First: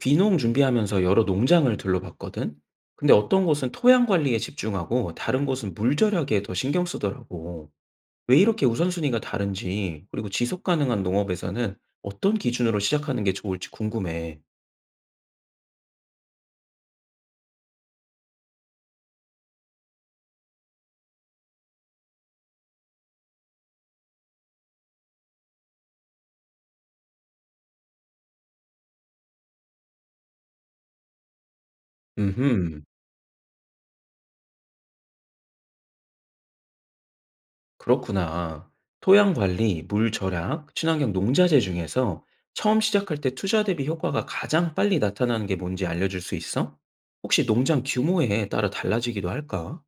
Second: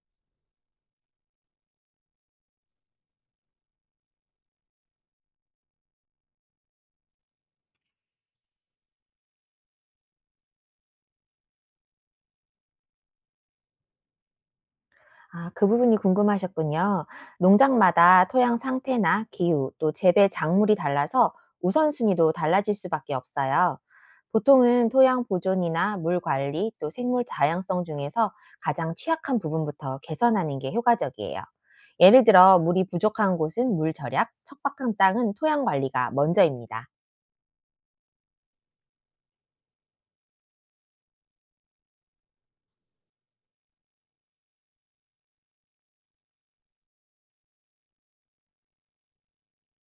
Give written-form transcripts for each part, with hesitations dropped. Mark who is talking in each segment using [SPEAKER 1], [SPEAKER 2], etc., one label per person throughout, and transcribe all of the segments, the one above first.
[SPEAKER 1] 귀농 준비하면서 여러 농장을 둘러봤거든? 근데 어떤 곳은 토양 관리에 집중하고 다른 곳은 물 절약에 더 신경 쓰더라고. 왜 이렇게 우선순위가 다른지, 그리고 지속 가능한 농업에서는 어떤 기준으로 시작하는 게 좋을지 궁금해.
[SPEAKER 2] 아, 그 부분이 궁금하셨군요. 농장마다 토양 상태나 기후, 또 재배 작물이 달라서 우선순위도 달라질 수밖에 없어요. 보통은 토양 보존이나 물 관리, 또 생물 다양성 중에서 가장 취약한 부분부터 개선하는 게 효과적이에요. 예를 들어,
[SPEAKER 1] 음,
[SPEAKER 2] 물이 부족한 곳은 물 절약, 척박한 땅은 토양 관리가 먼저입니다.
[SPEAKER 1] 그렇구나. 토양 관리, 물 절약, 친환경 농자재 중에서 처음 시작할 때 투자 대비 효과가 가장 빨리 나타나는 게 뭔지 알려줄 수 있어? 혹시 농장 규모에 따라 달라지기도 할까?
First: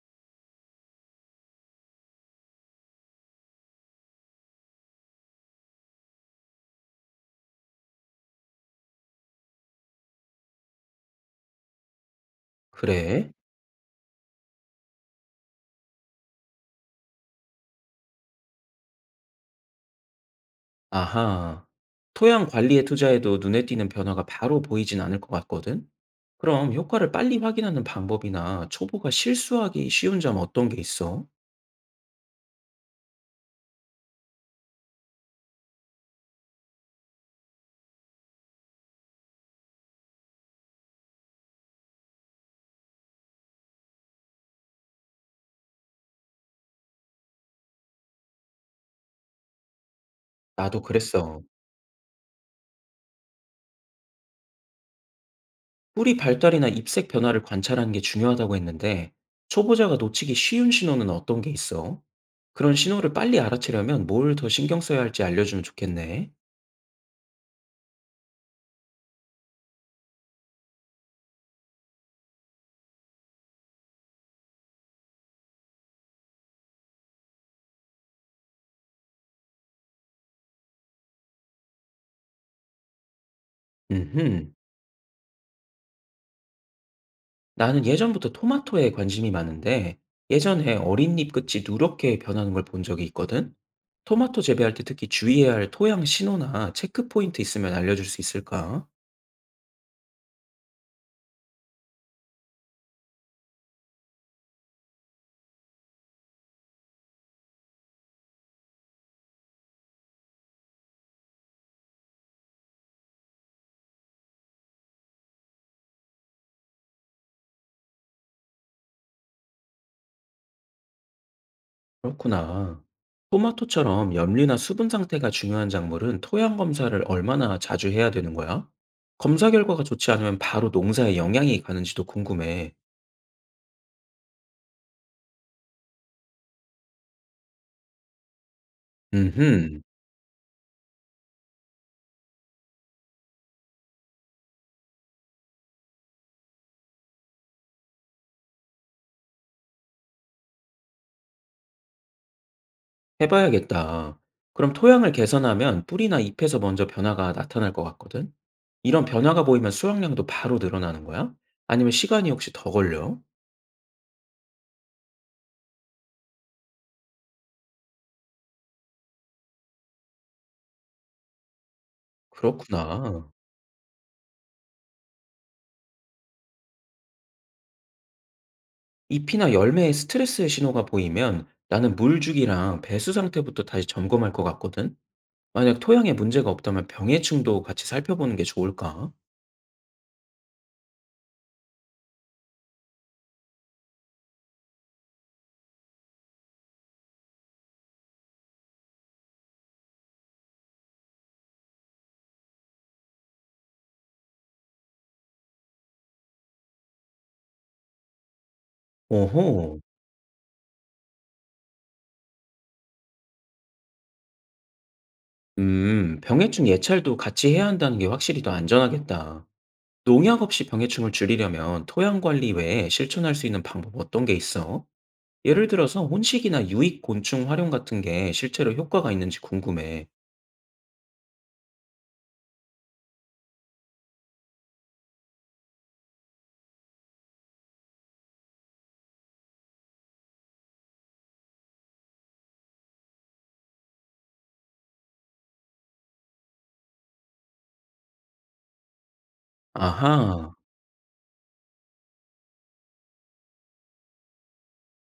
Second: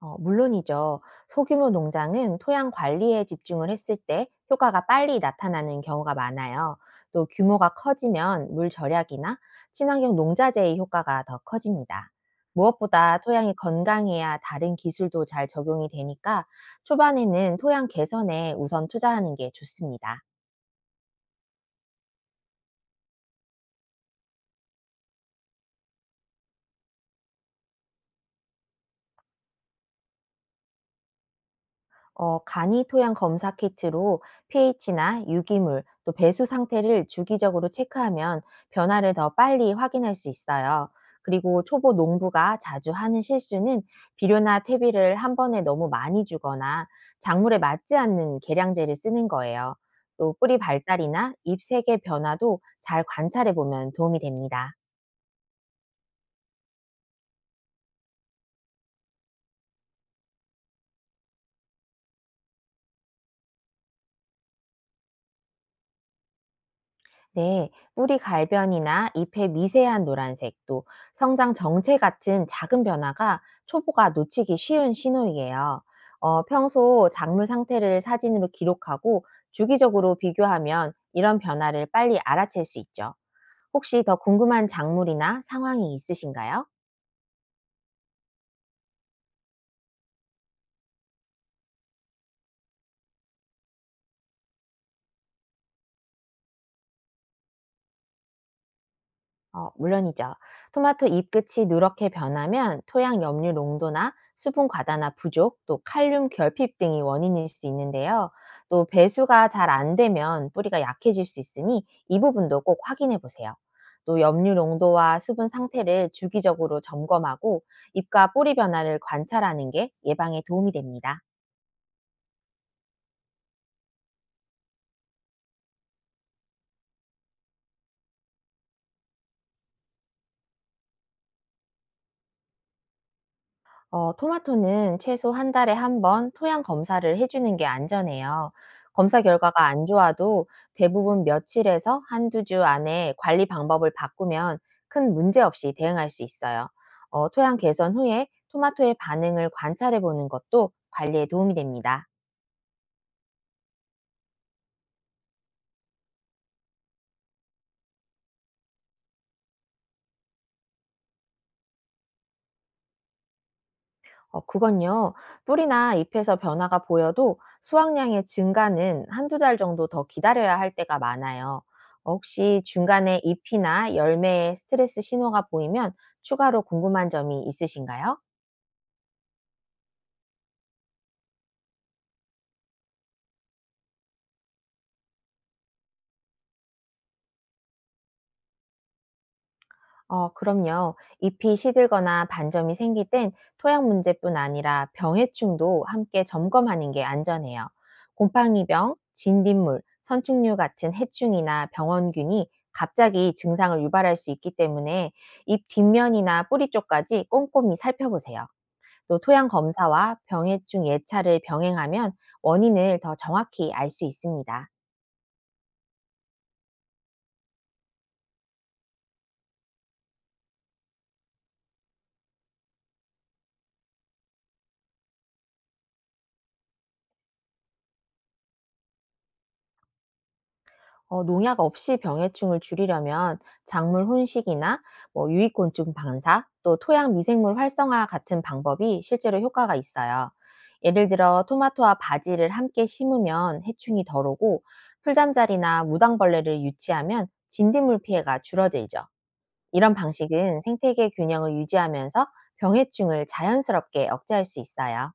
[SPEAKER 2] 물론이죠. 소규모 농장은 토양 관리에 집중을 했을 때 효과가 빨리 나타나는 경우가 많아요. 또 규모가 커지면 물 절약이나 친환경 농자재의 효과가 더 커집니다. 무엇보다
[SPEAKER 1] 그래?
[SPEAKER 2] 토양이 건강해야 다른 기술도 잘 적용이 되니까 초반에는 토양 개선에 우선 투자하는 게 좋습니다.
[SPEAKER 1] 아하. 토양 관리에 투자해도 눈에 띄는 변화가 바로 보이진 않을 것 같거든? 그럼 효과를 빨리 확인하는 방법이나 초보가 실수하기 쉬운 점 어떤 게 있어?
[SPEAKER 2] 간이 토양 검사 키트로 pH나 유기물, 또 배수 상태를 주기적으로 체크하면 변화를 더 빨리 확인할 수 있어요. 그리고 초보 농부가 자주 하는 실수는 비료나 퇴비를 한 번에 너무 많이 주거나 작물에 맞지 않는 계량제를 쓰는 거예요. 또 뿌리
[SPEAKER 1] 나도
[SPEAKER 2] 발달이나
[SPEAKER 1] 그랬어.
[SPEAKER 2] 잎 색의 변화도 잘 관찰해 보면 도움이 됩니다.
[SPEAKER 1] 뿌리 발달이나 잎색 변화를 관찰하는 게 중요하다고 했는데, 초보자가 놓치기 쉬운 신호는 어떤 게 있어? 그런 신호를 빨리 알아채려면 뭘 더 신경 써야 할지 알려주면 좋겠네.
[SPEAKER 2] 네, 뿌리 갈변이나 잎의 미세한 노란색, 또 성장 정체 같은 작은 변화가 초보가 놓치기 쉬운 신호이에요. 평소 작물 상태를 사진으로 기록하고 주기적으로 비교하면 이런 변화를 빨리 알아챌 수 있죠. 혹시 더
[SPEAKER 1] 음흠.
[SPEAKER 2] 궁금한 작물이나 상황이 있으신가요?
[SPEAKER 1] 나는 예전부터 토마토에 관심이 많은데 예전에 어린 잎 끝이 누렇게 변하는 걸 본 적이 있거든? 토마토 재배할 때 특히 주의해야 할 토양 신호나 체크포인트 있으면 알려줄 수 있을까?
[SPEAKER 2] 물론이죠. 토마토 잎 끝이 누렇게 변하면 토양 염류 농도나 수분 과다나 부족, 또 칼륨 결핍 등이 원인일 수 있는데요. 또 배수가 잘 안 되면 뿌리가 약해질 수 있으니 이 부분도 꼭 확인해 보세요. 또 염류 농도와 수분 상태를 주기적으로 점검하고 잎과 뿌리 변화를 관찰하는 게 예방에 도움이 됩니다.
[SPEAKER 1] 그렇구나. 토마토처럼 염류나 수분 상태가 중요한 작물은 토양 검사를 얼마나 자주 해야 되는 거야? 검사 결과가 좋지 않으면 바로 농사에 영향이 가는지도 궁금해.
[SPEAKER 2] 토마토는 최소 한 달에 한 번 토양 검사를 해주는 게 안전해요. 검사 결과가
[SPEAKER 1] 음흠.
[SPEAKER 2] 안 좋아도 대부분 며칠에서 한두 주 안에 관리 방법을 바꾸면 큰 문제 없이 대응할 수 있어요. 토양 개선 후에 토마토의 반응을 관찰해 보는 것도 관리에 도움이 됩니다.
[SPEAKER 1] 해 봐야겠다. 그럼 토양을 개선하면 뿌리나 잎에서 먼저 변화가 나타날 것 같거든? 이런 변화가 보이면 수확량도 바로 늘어나는 거야? 아니면 시간이 혹시 더 걸려?
[SPEAKER 2] 그건요. 뿌리나 잎에서 변화가 보여도 수확량의 증가는 한두 달 정도 더 기다려야 할 때가 많아요. 혹시 중간에
[SPEAKER 1] 그렇구나.
[SPEAKER 2] 잎이나 열매에 스트레스 신호가 보이면 추가로 궁금한 점이 있으신가요?
[SPEAKER 1] 잎이나 열매에 스트레스의 신호가 보이면 나는 물 주기랑 배수 상태부터 다시 점검할 것 같거든? 만약 토양에 문제가 없다면 병해충도 같이 살펴보는 게 좋을까?
[SPEAKER 2] 그럼요. 잎이 시들거나 반점이 생길 땐 토양 문제뿐 아니라 병해충도 함께 점검하는 게 안전해요. 곰팡이병, 진딧물, 선충류 같은 해충이나 병원균이 갑자기 증상을 유발할 수 있기 때문에 잎 뒷면이나 뿌리 쪽까지 꼼꼼히 살펴보세요. 또 토양
[SPEAKER 1] 오호.
[SPEAKER 2] 검사와 병해충 예찰을 병행하면 원인을 더 정확히 알 수 있습니다.
[SPEAKER 1] 병해충 예찰도 같이 해야 한다는 게 확실히 더 안전하겠다. 농약 없이 병해충을 줄이려면 토양 관리 외에 실천할 수 있는 방법 어떤 게 있어? 예를 들어서 혼식이나 유익 곤충 활용 같은 게 실제로 효과가 있는지 궁금해.
[SPEAKER 2] 농약 없이 병해충을 줄이려면 작물 혼식이나 뭐 유익곤충 방사, 또 토양 미생물 활성화 같은 방법이 실제로 효과가 있어요. 예를 들어 토마토와 바지를 함께 심으면 해충이 덜 오고 풀잠자리나 무당벌레를 유치하면 진딧물 피해가 줄어들죠. 이런
[SPEAKER 1] 아하,
[SPEAKER 2] 방식은 생태계 균형을 유지하면서 병해충을 자연스럽게 억제할 수 있어요.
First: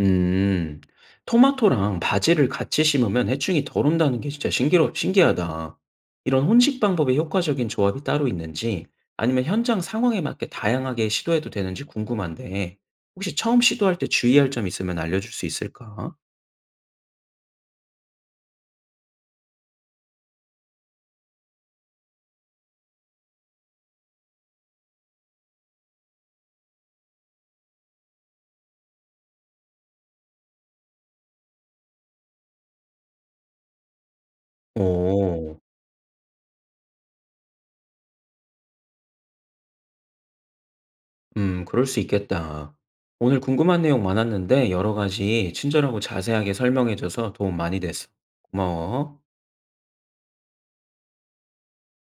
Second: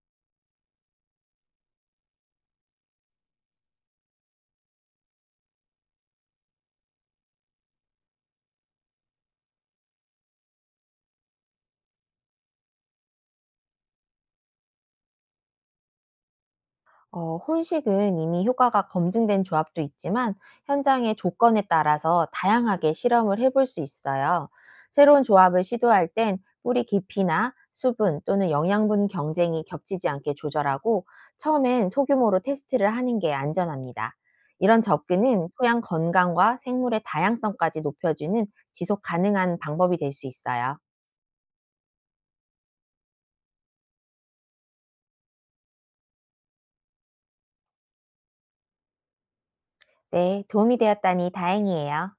[SPEAKER 1] 음, 토마토랑 바지를 같이 심으면 해충이 덜 온다는 게 진짜 신기하다. 이런 혼식 방법의 효과적인 조합이 따로 있는지 아니면 현장 상황에 맞게 다양하게 시도해도 되는지 궁금한데 혹시 처음 시도할 때 주의할 점 있으면 알려줄 수 있을까?
[SPEAKER 2] 혼식은 이미 효과가 검증된 조합도 있지만 현장의 조건에 따라서 다양하게 실험을 해볼 수 있어요. 새로운 조합을 시도할 땐 뿌리 깊이나 수분 또는 영양분 경쟁이 겹치지 않게 조절하고 처음엔 소규모로 테스트를 하는 게 안전합니다. 이런 접근은
[SPEAKER 1] 오.
[SPEAKER 2] 토양 건강과 생물의 다양성까지 높여주는 지속 가능한 방법이 될 수 있어요.
[SPEAKER 1] 그럴 수 있겠다. 오늘 궁금한 내용 많았는데 여러 가지 친절하고 자세하게 설명해줘서 도움 많이 됐어. 고마워.
[SPEAKER 2] 네, 도움이 되었다니 다행이에요.